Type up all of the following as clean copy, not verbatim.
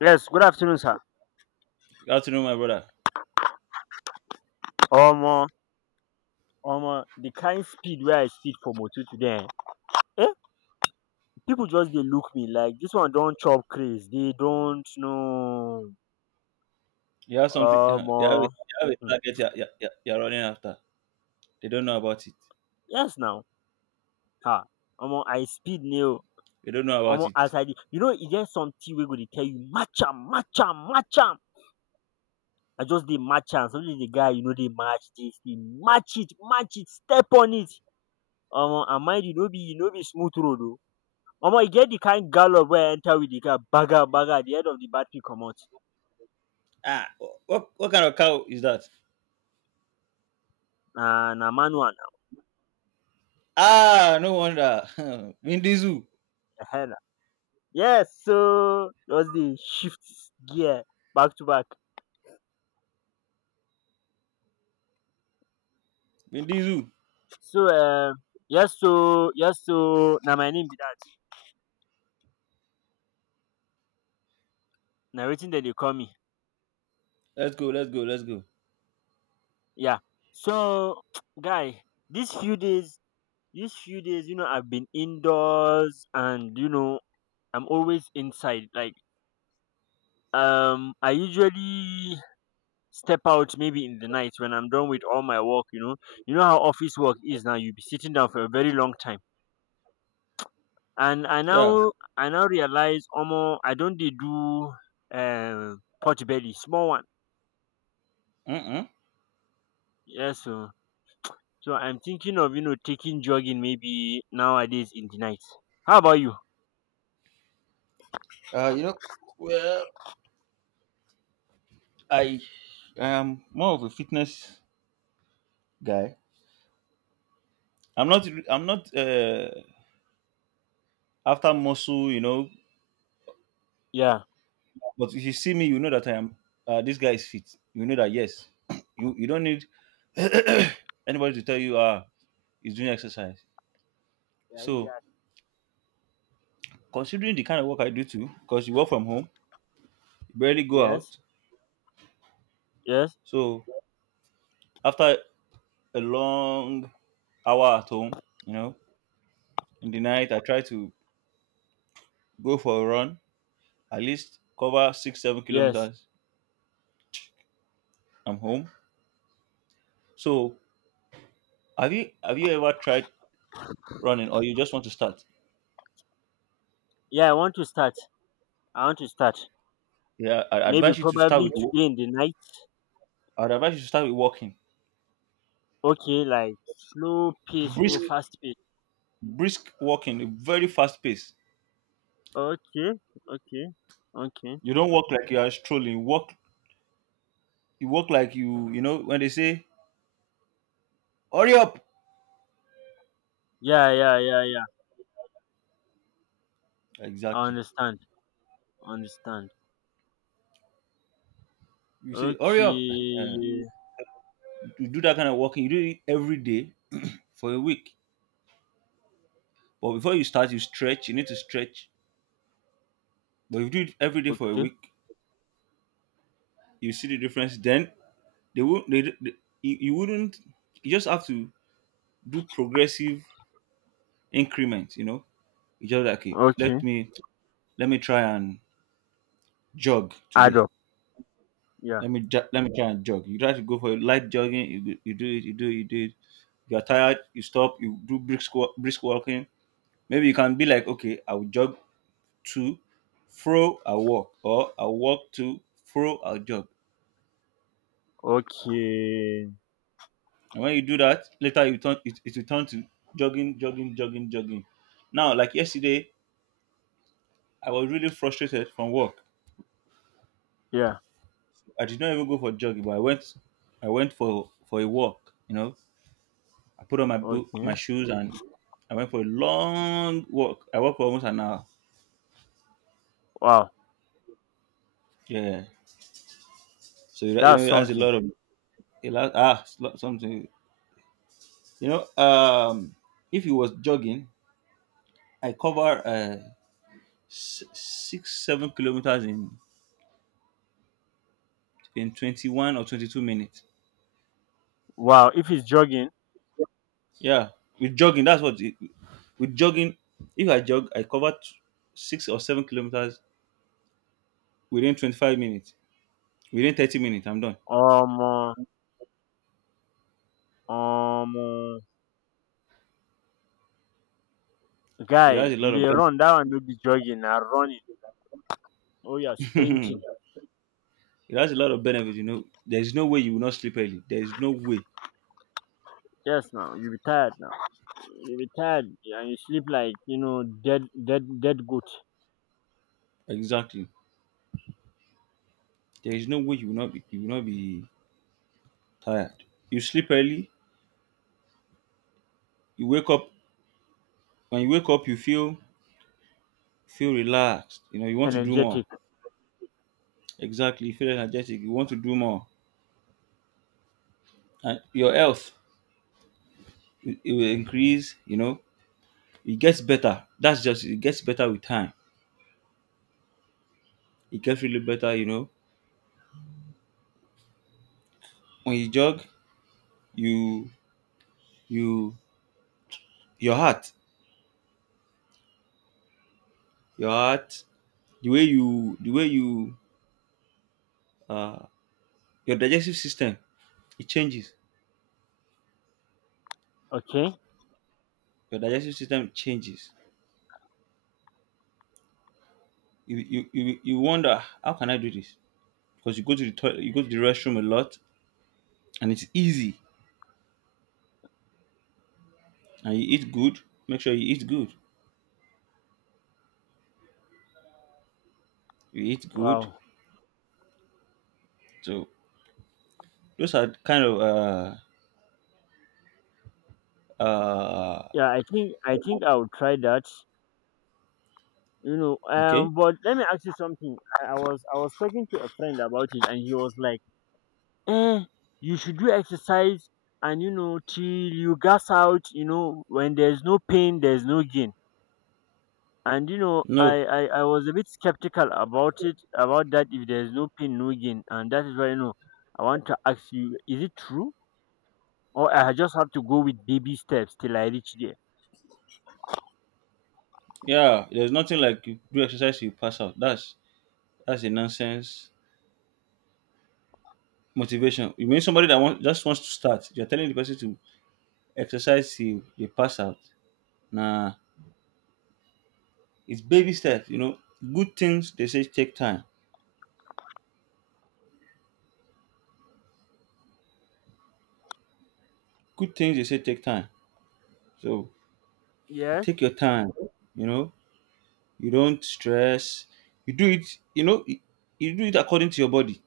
Yes, good afternoon, sir. Good afternoon, my brother. Omo, omo, the kind speed wey I speed for motor today eh, pipu just dey look me like dis one don chop craze, dey don't know. You have something. Omo. You have a Hmm. target. You're running after. They don't know about it. Yes now. um Omo I speed ne o. They don't know Omo about it. as I dey, you know e get something wey go dey tell you match am, match am, match am. I just dey match am. Suddenly the guy e no dey match dis thing, match it, step on it. Omo, and mind you, no be smooth road o. Omo e get the kind gallop wey I enter with the car. Baga, baga. The head of the battery comot. Ah, what kind of cow is that? Na manual Ah, no wonder. Vin Diesel. na, ehen na. Yes, so just dey shift gear back to back. Vin Diesel. So um so na my name be that. Na wetin dem dey call me. Let's go. Let's go. Let's go. Yeah. So guy, these few days these few days, you know, I have been indoors, and you know I'm always inside, like I usually step out maybe in the night when I'm done with all my work, you know. You know how office work is now, you'll be sitting down for a very long time. And I Yeah. now I now realize almost I don't dey do pot belly, small one. Mm-mm. Yes so so I'm thinking of, you know, taking jogging maybe nowadays in the night. How about you? You know, well, I I am more of a fitness guy. I'm not after muscle. You know, Yeah. but if you see me, you know that I am. This guy is fit. You know that, yes, you don't need anybody to tell you he's doing exercise. Yeah, in the So act. considering the kind of work I do too, because you work from home, you barely go Yes, out. yes, So after a long hour at home, you know, in the night I try to go for a run, at least cover six, seven yes. kilometers. I'm home. So have you ever tried running or you just want to start? Yeah, I want to start. I want to start. Yeah, Maybe probably today in the night. I'd advise you to start with walking. Okay, like slow pace or Brisk, fast pace? brisk walking, a very fast pace. Okay, okay, okay. You don't walk like you are strolling. You walk like you know, when they say, hurry up. Yeah, yeah, yeah, yeah. I Exactly. understand. Understand. You say, hurry up. Okay, you do that kind of walking. You do it every day for a week. But before you start, you stretch. You need to stretch. But if you do it every day for a okay, week, you see the difference. Then they won't, they, you wouldn't, you just have to do progressive increments, you know. You just like, okay, okay. Let me try and jog Add today. up. Yeah. Let me try and jog. You try to go for a light jogging. You do it. You do it. You do it. You are tired. You stop. You do brisk walking. Maybe you can be like, okay, I will jog to fro. I will walk, or I will walk to fro. I'll jog. Okay. And when you do that, later you turn it, it will turn to jogging, jogging, jogging, jogging. Now, like yesterday, I was really frustrated from work. Yeah. I did not even go for jogging, but I went for a walk. You know, I put on my boot, Okay. my shoes, and I went for a long walk. I walked for almost an hour. Wow, Yeah. So you know, that's it has a something. lot of it has, ah it's lot- something. You know, if you was jogging, I cover 6, 7 kilometers in 21 or 22 minutes. Wow, if it's jogging, Yeah, with jogging, with jogging. If I jog, I cover 6 or 7 kilometers within 25 minutes. Within 30 minutes, I'm done. um, uh, um, uh, guy, It has a you lot of dey run. That one no be jogging. Now running. Oh yeah, benefits. sprinting. It has a lot of benefits, you know. There is no way you will not sleep early. There is no way. Yes, now you be tired now. You be tired and you sleep like, you know, dead, dead, dead goat. Exactly. There is no way you will not be tired. You sleep early, you wake up. When you wake up you feel relaxed. You know, you want to do more. Energetic. Exactly, you feel energetic, you want to do more. And your health, it will increase, you know. It gets better. That's just, it gets better with time. It gets really better, you know. When you jog, you you your heart. Your heart, the way you uh your digestive system, it changes, Okay. your digestive system changes. You wonder, how can I do this? Because you go to the toilet, you go to the restroom a lot, and it's easy. And you eat good, make sure you eat good, you eat good. Wow. So those are kind of uh Yeah, I think I will try that. You know, okay. But let me ask you something. I was talking to a friend about it, and he was like, "Eh, you should do exercise, and you know, till you gas out. You know, when there's no pain, there's no gain." And you know, no I was a bit skeptical about it, about that. If there's no pain, no gain, and that is why, you know, I want to ask you, is it true, or I just have to go with baby steps till I reach there? yeah, there's nothing like, you do exercise you pass out. That's a nonsense motivation. You mean somebody that just wants to start, you're telling the person to exercise till they pass out? Nah. It's baby steps, you know. Good things they say take time. Good things they say take time. So you Yes. take your time, you know. You don't stress. You do it, you know. You do it according to your body.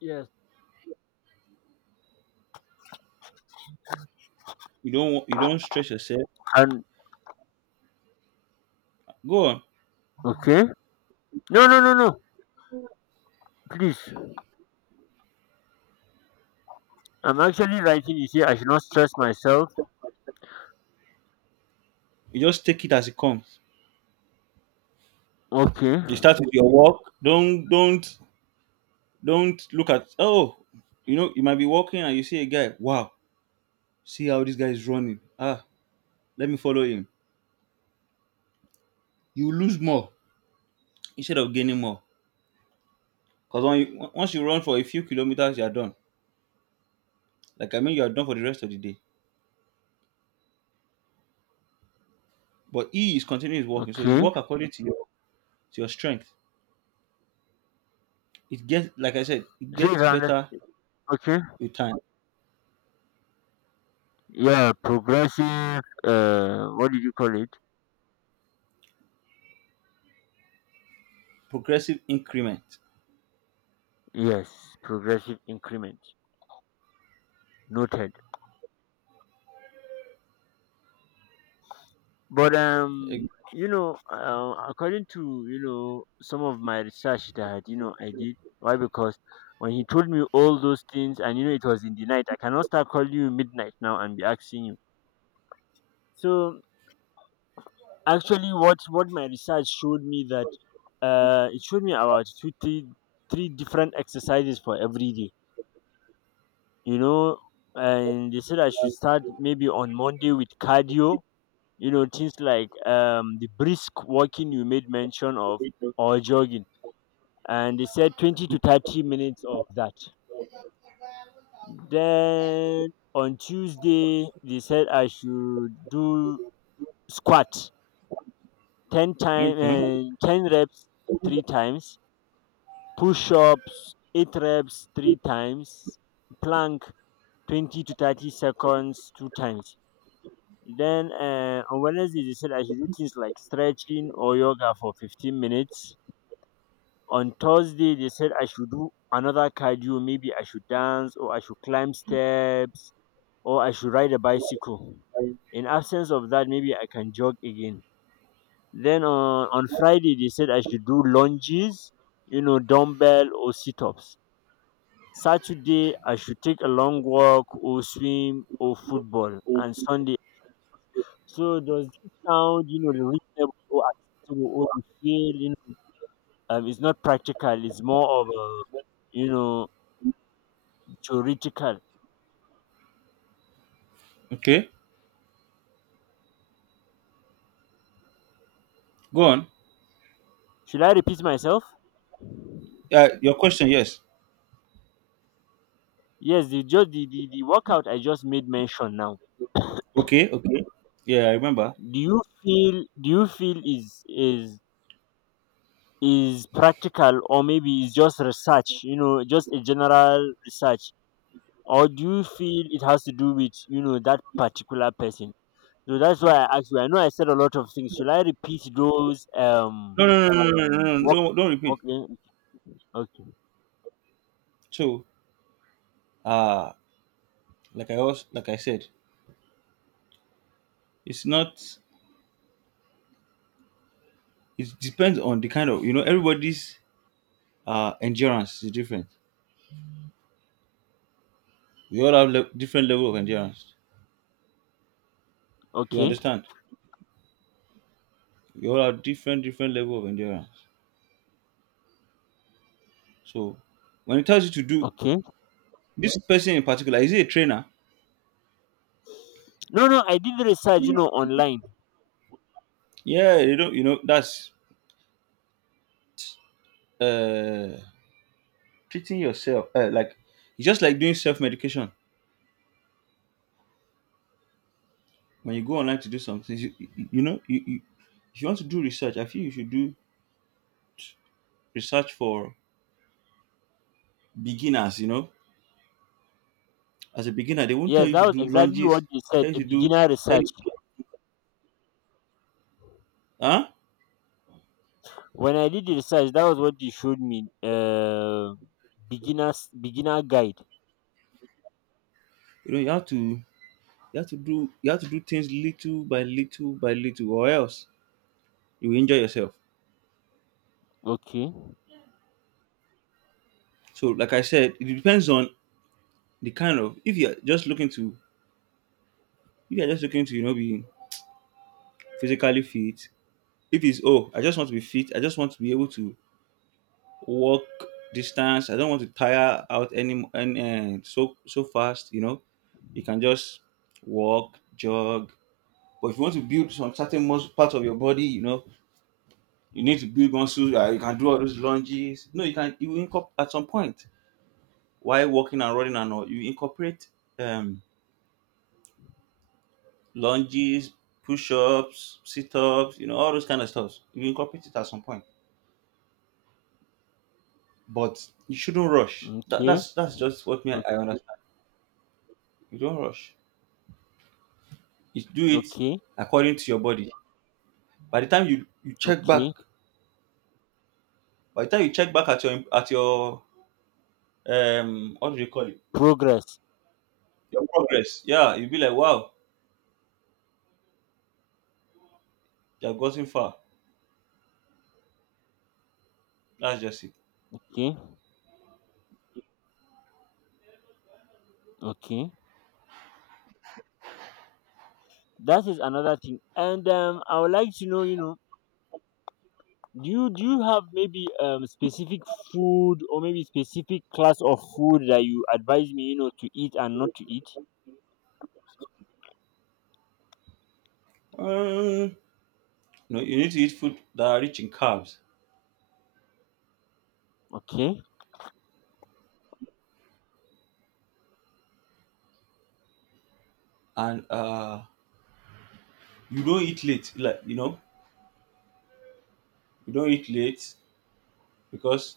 Yes. You don't stress yourself. And Go on. okay. No, no, no, no. Please. I'm actually writing. You see, I should not stress myself. You just take it as it comes. Okay. You start with your walk. Don't look at, oh, you know, you might be walking and you see a guy. Wow, see how this guy is running. Ah, let me follow him. You lose more instead of gaining more. Because once you run for a few kilometers, you're done. Like I mean, you're done for the rest of the day. But he is continuing his walking, so you Okay. walk according to your strength. It gets, like I said, it So if gets I understand, better okay. with time. Yeah, progressive. What did you call it? Progressive increment. Yes, progressive increment. Noted. But you know, according to, you know, some of my research that, you know, I did. Why? Because when he told me all those things, and you know it was in the night. I cannot start calling you midnight now and be asking you. So actually what my research showed me, that it showed me about two three three different exercises for every day, you know, and they said I should start maybe on Monday with cardio, you know, things like the brisk walking you made mention of, or jogging, and they said 20 to 30 minutes of that. Then on Tuesday they said I should do squat 10 time Mhm. uh, 10 reps three times, push-ups 8 reps 3 times, plank 20 to 30 seconds 2 times. Then, on Wednesday they said I should do things like stretching or yoga for 15 minutes. On Thursday they said I should do another cardio, maybe I should dance or I should climb steps or I should ride a bicycle. In absence of that, maybe I can jog again. Then on Friday they said I should do lunges, you know, dumbbell or sit-ups. Saturday I should take a long walk or swim or football, and Sunday. So does this sound, you know, reasonable or acceptable, or you feel, you know, it's not practical, it's more of a, you know, theoretical. Okay, go on. Should I repeat myself? Your question, yes. Yes, the just the workout I just made mention now. Okay, okay. Yeah, I remember. Do you feel, is is practical, or maybe it's just research, you know, just a general research, or do you feel it has to do with, you know, that particular person? So that's why I asked you. I know I said a lot of things. Should I repeat those No, work. Don't repeat. Okay. Okay. So, uh, like I said, it's not. It depends on the kind of, you know, everybody's endurance is different. We all have different level of endurance, you Okay. understand? We all have different level of endurance. So when it tells you to do, Okay. this person in particular, is he a trainer? No, no, I did research, you know, online. Yeah, you don't, you know, that's uh treating yourself, like, it's just like doing self-medication. When you go online to do something, you, you know, you, if you want to do research, I feel you should do research for beginners, you know. As a beginner, they won't Yes, tell you that to was do exactly what lunges. they said, tell you a to do beginner tell research. you Huh? When I did the research, that was what they showed me beginners beginner guide. You know, you have to, you have to do things little by little by little, or else you will injure yourself. Okay. So, like I said, it depends on the kind of, if you're just looking to if you're just looking to, you know, be physically fit. If it's, oh, I just want to be fit. I just want to be able to walk distance. I don't want to tire out any, and so so fast. You know, you can just walk, jog. But if you want to build some certain muscle part of your body, you know, you need to build muscles. You can do all those lunges. No, you can, you incorporate at some point while walking and running and all. You incorporate um, lunges, push-ups, sit-ups. You know, all those kind of stuff. You incorporate it at some point, but you shouldn't rush. Okay. That's just what me, I Okay. understand. You don't rush. You do it Okay. according to your body. By the time you check Okay. back, by the time you check back at your, um, what do you call it? Progress. Your progress. Yeah, you'll be like, wow, you have gotten far. That's just it. Okay. Okay. That is another thing. And I would like to know, you know, do you have maybe specific food, or maybe specific class of food, that you advise me, you know, to eat and not to eat. Um, no, you need to eat food that are rich in carbs, Okay. and you don't eat late. Like, you know, you don't eat late because,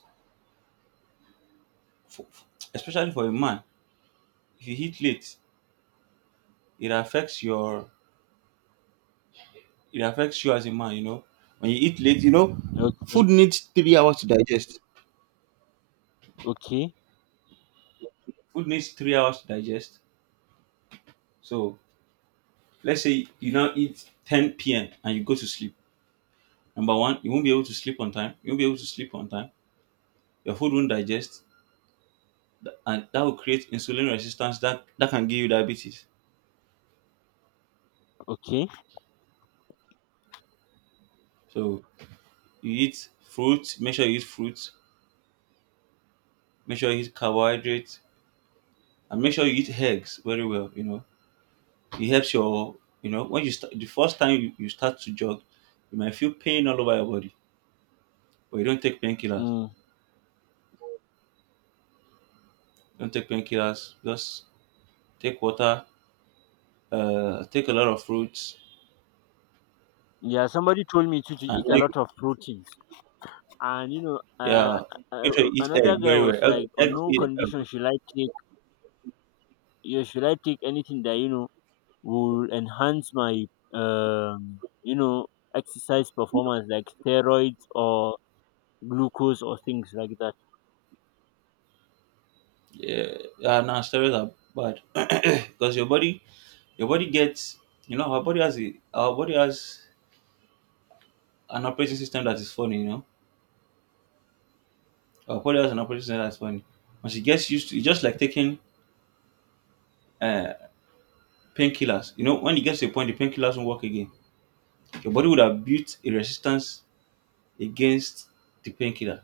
for, especially for a man, if you eat late, it affects your, it affects you as a man. You know, when you eat late, you know, Okay. food needs 3 hours to digest. Okay. Food needs 3 hours to digest. So let's say you now eat 10 p.m. and you go to sleep. Number one, you won't be able to sleep on time. You won't be able to sleep on time. Your food won't digest, and that will create insulin resistance, that can give you diabetes. Okay. So you eat fruit, make sure you eat fruit, make sure you eat carbohydrates, and make sure you eat eggs very well, you know. It helps your, you know, when you start the first time, you start to jog, you might feel pain all over your body, but you don't take painkillers. Mm. Don't take painkillers, just take water, uh, take a lot of fruits, Yeah, somebody told me to and eat a take, lot of proteins, and you know, yeah, make sure uh you eat egg another guy very was well. Egg, like, egg, on no eat egg, condition should I take, you should I take anything that you know will enhance my you know, exercise performance, like steroids or glucose or things like that. yeah. Yeah, now steroids are bad. Because your body, Your body gets, you know, our body has an operating system that is funny. You know, our body has an operating system that's funny. Once it gets used to, it's just like taking uh, painkillers. You know, when it gets to a point, the painkillers won't work again. Your body would have built a resistance against the painkiller.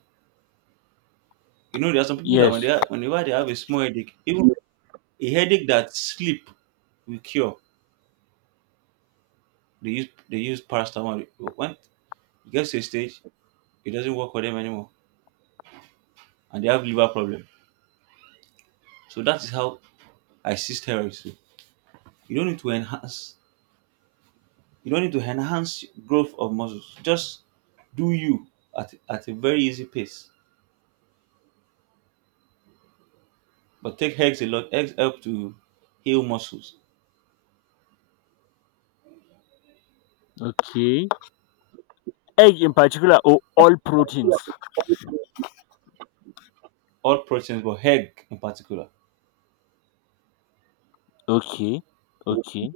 You know, there are some people that Yes. Whenever they have a small headache, even a headache that sleep will cure, they use paracetamol. But when it gets to a stage, it doesn't work for them anymore, and they have liver problem. So that is how I see steroids too. You don't need to enhance. You don't need to enhance growth of muscles. Just do you at a very easy pace. But take eggs a lot. Eggs help to heal muscles, Okay. Egg in particular, or all proteins? all proteins, but egg in particular. Okay. Okay.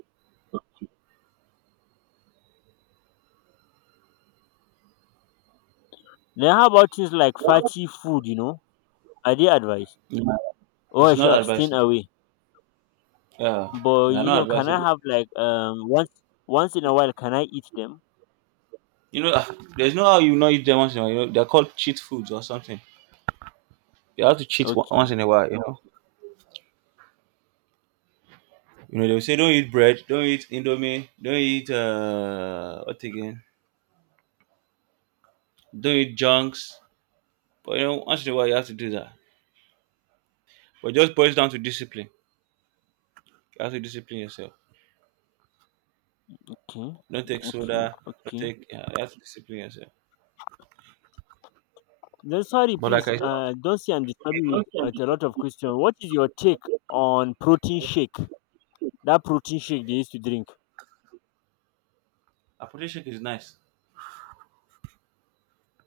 Now how about things like fatty food, you know, are they advised, Yeah, or I it's should not abstain advisable. away? Yeah, But they're you not know, can I advisable. have like once, once in a while can I eat them? You know, ah, there's no how you not eat them once in a while. You know, they're called cheat foods or something. You have to cheat on- once Okay. in a while. You know, they'll say don't eat bread, don't eat indomie, don't eat what again, don't eat junks. But you know, once in a while you have to do that. But it just boils down to discipline. You have to discipline yourself. Okay. Don't take Okay. soda. Don't Okay. take. Yeah, you have to discipline yourself. Then sorry, But like please. I said, Don't say I'm disturbing you with a lot of a questions. What is your take on protein shake? That protein shake they used to drink. apple shake is nice.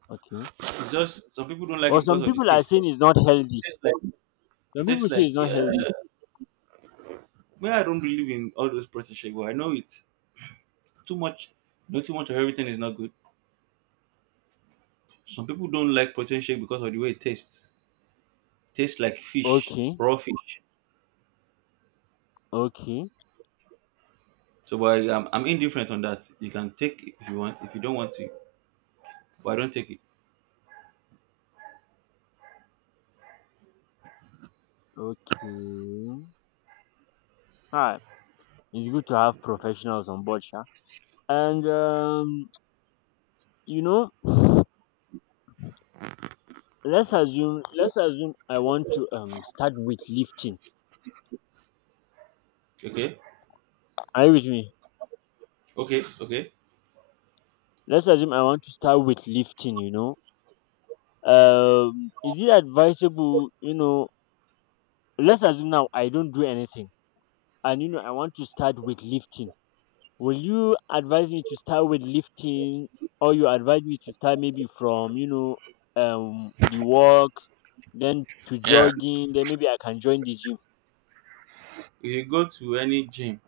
Okay. It's just some people don't like Well, it because some of the people are taste. saying it's not healthy. tastes like Some it people tastes say it's like not yeah. healthy. Well, I don't believe in all those protein shake, but I know it's too much. No, too much of everything is not good. Some people don't like protein shake because of the way it tastes. Tastes like fish, Okay. raw fish. Okay. So, but I'm indifferent on that. You can take if you want. If you don't want to, but I don't take it. Okay. Alright. It's good to have professionals on board, sha. And you know, let's assume I want to start weightlifting. Okay, Are you with me? okay, okay. Let's assume I want to start weightlifting. You know, is it advisable, you know, let's assume now I don't do anything, and you know I want to start with lifting. Will you advise me to start with lifting, or you advise me to start maybe from, you know, the walks, then to jogging, then maybe I can join the gym? If you go to any gym,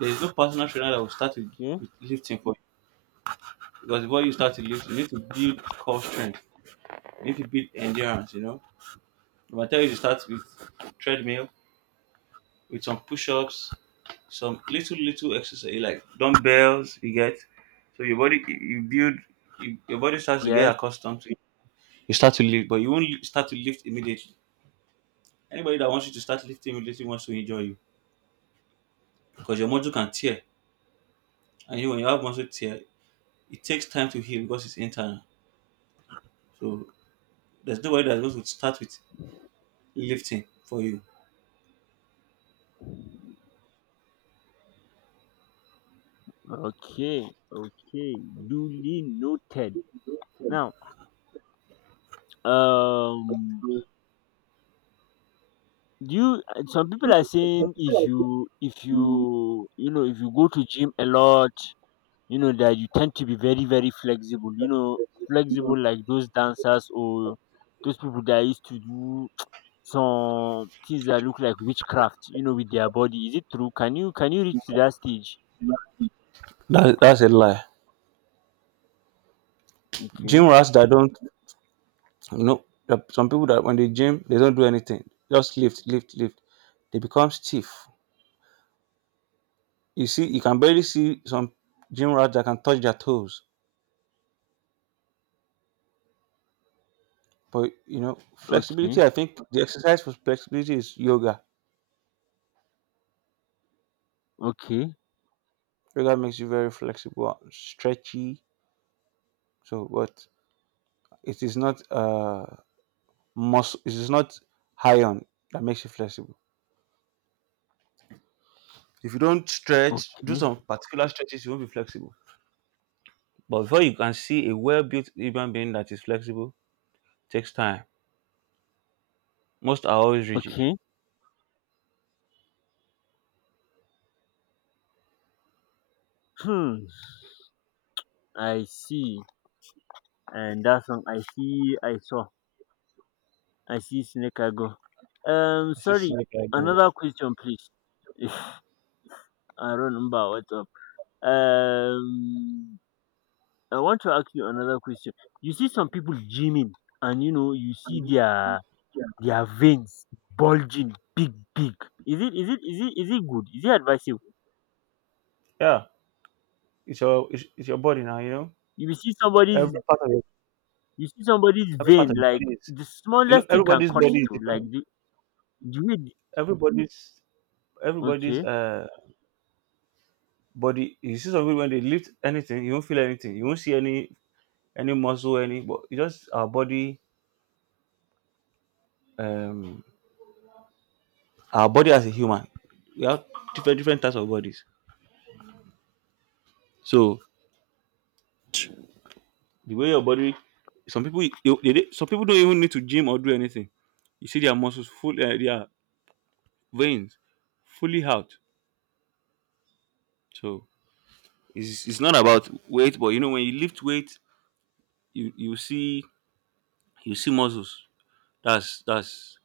there is no personal trainer that will start Okay. with lifting for you because before you start to lift, you need to build core strength, you need to build endurance. You know, but I tell you to start with treadmill, with some push-ups, some little little exercise like dumbbells. You get so your body you build your body starts to get Yes. accustomed to it. You start to lift, but you won't li- start to lift immediately. Anybody that wants you to start lifting immediately wants to enjoy you because your muscle can tear. And you know, when you have muscle tear, it takes time to heal because it's internal. So there's nobody that's going to start with lifting for you. Okay. Okay. Duly noted. Now, um do you, some people are saying, if you you know, if you go to gym a lot, you know that you tend to be very, very flexible, you know, flexible like those dancers, or those people that used to do some things that look like witchcraft, you know, with their body. Is it true? Can you reach to that stage? That's a lie. Okay. Gym rats that don't, you know, there are some people that when they gym, they don't do anything. Just lift, lift, lift. They become stiff. You see, you can barely see some gym rats that can touch their toes. But, you know, flexibility, Okay. I think the exercise for flexibility is yoga. Okay. Yoga makes you very flexible, stretchy. So, but it is not muscle, it is not iron that makes you flexible. If you don't stretch, do Okay. some particular stretches, you won't be flexible. But before you can see a well built human being that is flexible, takes time. Most are always rigid. Okay. Hmm. I see. And that's one I see, I saw. I see snake go. Um, I see sorry, snake like that. another question, please. I don't remember what's up. Um, I want to ask you another question. You see some people gymming, and you know, you see their veins bulging, big, big. Is it good? Is it advisable? Yeah, it's your body now. You know, You see somebody's every part of your you see somebody's every part vein of your like, body is, the you smallest know, thing can everybody's cut body it. is Oh, like different. the way. Everybody's everybody's Okay, uh body. You see some people when they lift anything, you won't feel anything. You won't see any muscle any. But it's just our body, um our body as a human, we have different different types of bodies. So the way your body, some people some people don't even need to gym or do anything, you see their muscles full their veins fully out. So it's not about weight, but you know when you lift weight you see, you see muscles. that's that's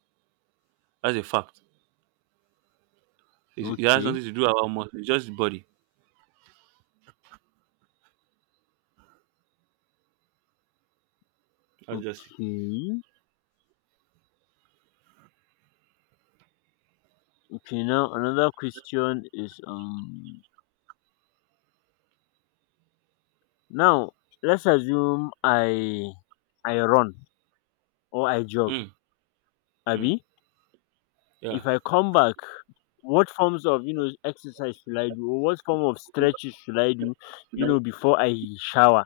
that's a fact. It's, it has okay, nothing to do about muscle, it's just the body. That's just it. okay. Okay, now another question is now, let's assume I run or I jog, Mm, mm, Abby. yeah. If I come back, what forms of, you know, exercise should I do, or what form of stretches should I do, you know, before I shower?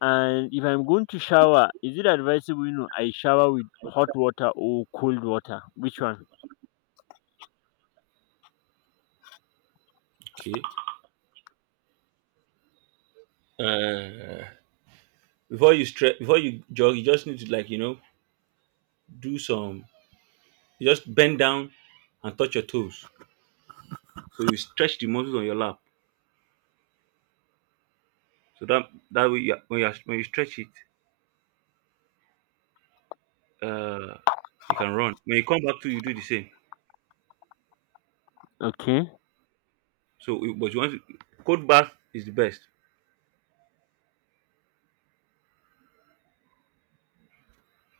And if I'm going to shower, is it advisable, you know, I shower with hot water or cold water? Which one? Okay. uh before you stretch, before you jog, you just need to like you know do some, you just bend down and touch your toes so you stretch the muscles on your lap so that that way when you stretch it, uh you can run. When you come back to you do the same. Okay. So you- but you want to, cold bath is the best.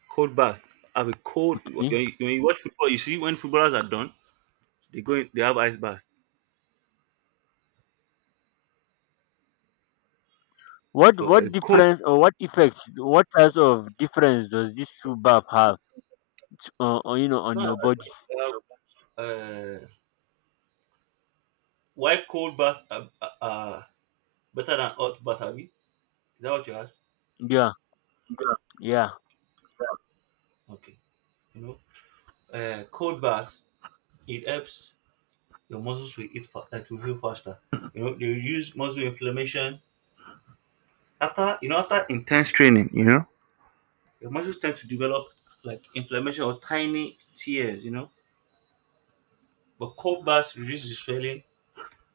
Cold bath. Have a cold when Okay. When you watch football, you see when footballers are done they go in, they have ice bath. What So a cold, difference, or what effects, what types of difference does this two bath have, on, you know, it's on not as your body? much to have, uh why cold bath are better than hot bath abi. Is that what you asked? Yeah, yeah, Okay. You know, cold baths, it helps your muscles to to heal faster. You know, they reduce muscle inflammation after you know after intense training. You know, your muscles tend to develop like inflammation or tiny tears. You know, but cold baths reduce the swelling,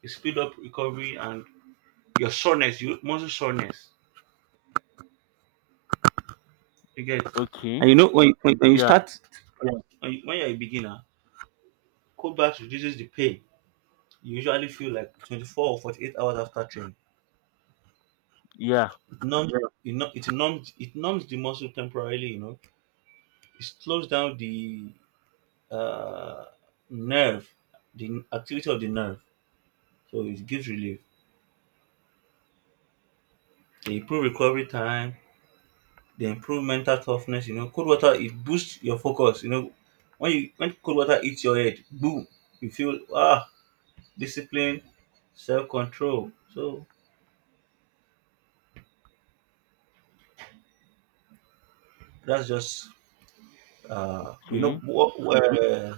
it speed up recovery and your soreness, you muscle soreness. You get, okay, and you know when you yeah, start, yeah. When you're a beginner, cold baths reduces the pain. You usually feel like 24 or 48 hours after training. yeah, Numbs it, it numbs, it numbs the muscle temporarily. You know, it slows down the uh, nerve, the activity of the nerve, so it gives relief. They improve recovery time. They improve mental toughness. You know, cold water, it boosts your focus. You know, when you when cold water hits your head, boom, you feel ah, discipline, self-control. So that's just you know okay, what, uh,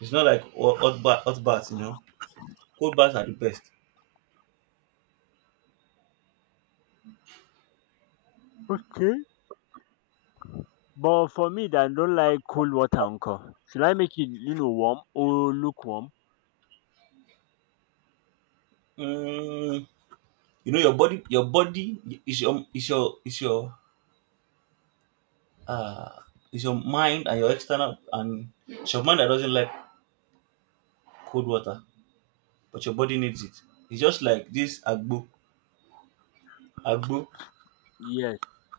it's not like hot bath. Hot baths, you know, cold baths are the best. okay. But for me, that I don't like cold water, uncle. Should I make it, you know, warm or lukewarm? Mm, you know your body is your uh mind and your external, and it's your mind that doesn't like cold water, but your body needs it. It's just like this agbo. Yes,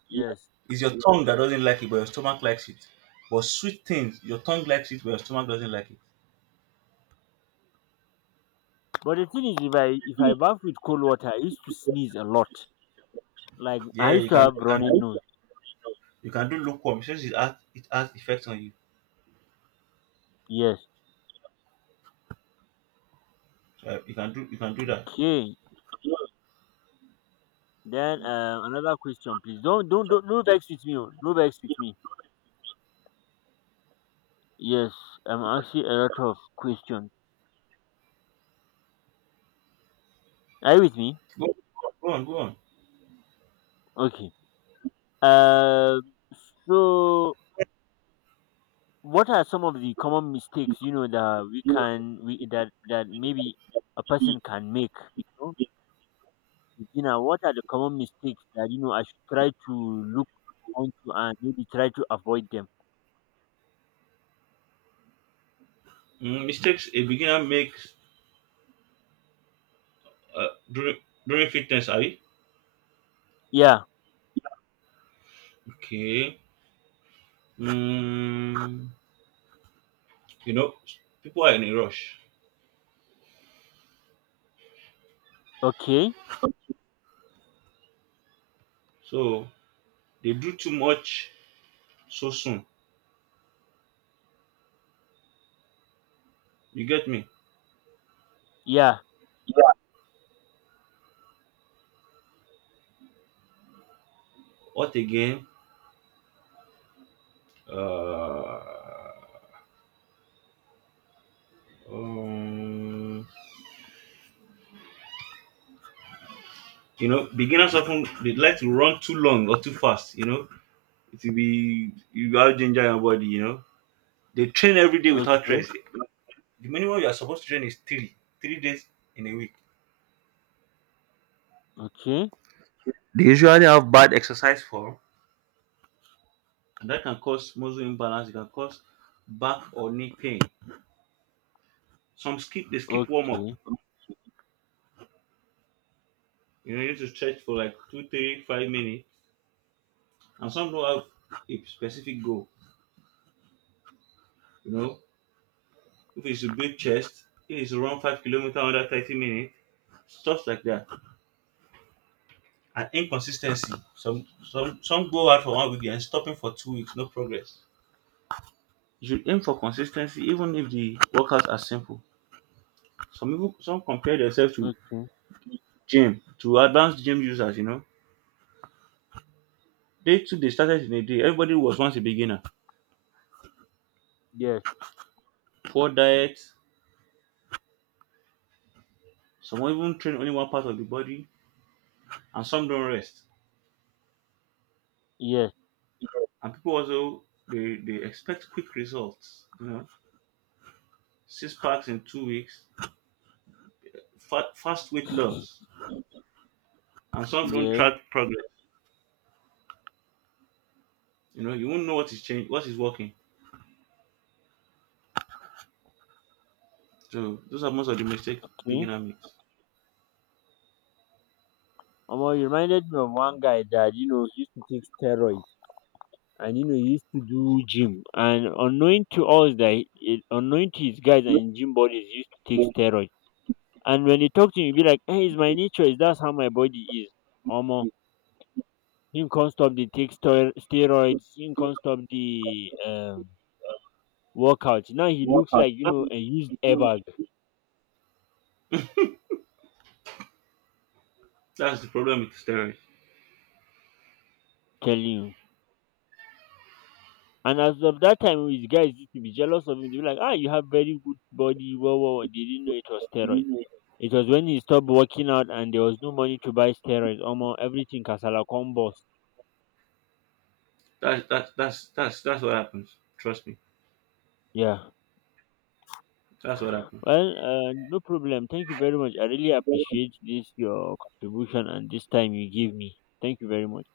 yes. Is your tongue that doesn't like it but your stomach likes it. But sweet things, your tongue likes it but your stomach doesn't like it. But the thing is, if I bath with cold water, I used to sneeze a lot. Like I Yeah, used to have you can running nose. do, you can do lukewarm since it has effects on you. Yes. You can do that. Okay. Then another question, please. Don't no vex with me. Oh, no vex with me. Yes, I'm asking a lot of questions. Are you with me? Go, go on go on. Okay. Um. So, what are some of the common mistakes, you know, that we that maybe a person can make? You know, beginner. What are the common mistakes that you know I should try to look onto and maybe try to avoid them? Mm, mistakes a beginner makes uh, during during fitness, are you? Yeah. Okay. Mm, you know, people are in a rush. Okay. So they do too much so soon. You get me? Yeah. What again? Uh, um, you know, beginners often they like to run too long or too fast. You know, it will be you out ginger your body. You know, they train every day without Okay. rest. The minimum you are supposed to train is 3 days in a week. Okay. They usually have bad exercise form. And that can cause muscle imbalance. It can cause back or knee pain. Some skip, they skip warm up. Okay. You know, you need to stretch for like two, three, 5 minutes. And some don't have a specific goal. You know, if it's a big chest, if it's to run 5 kilometers under 30 minutes, stuff like that. And inconsistency. Some go out for 1 week and stopping for 2 weeks, no progress. You should aim for consistency even if the workouts are simple. Some people some compare themselves to Okay. gym, to advanced gym users, you know. They too, they started in a day. Everybody was once a beginner. Yes. Poor diet. Some were even train only one part of the body, and some don't rest. Yes. And people also they expect quick results. You know, six packs in 2 weeks, fast weight loss, and some don't Yes. track progress. You know, you won't know what is changing, what is working. So those are most of the mistake Okay. beginner makes. You reminded me of one guy that, you know, used to take steroids. And you know he used to do gym, and unknowing to us that unknowing to his guys and gym bodies, he used to take steroid. And when he talk to him, you be like, hey, it's my nature, is that's how my body is. Omo, him can't stop the take steroids. Him can't stop the workout. Now he looks Workout. like, you know, a used airbag, That's the problem with steroids. telling you. And as of that time, his guys used to be jealous of him, they be like, ah, you have very good body, whoa, whoa, whoa." They didn't know it was steroid. It was when he stopped working out and there was no money to buy steroids. Almost everything kasala come burst. That's what happens. Trust me, Yeah. that's what happens. Well, no problem. Thank you very much. I really appreciate this your contribution and this time you give me. Thank you very much.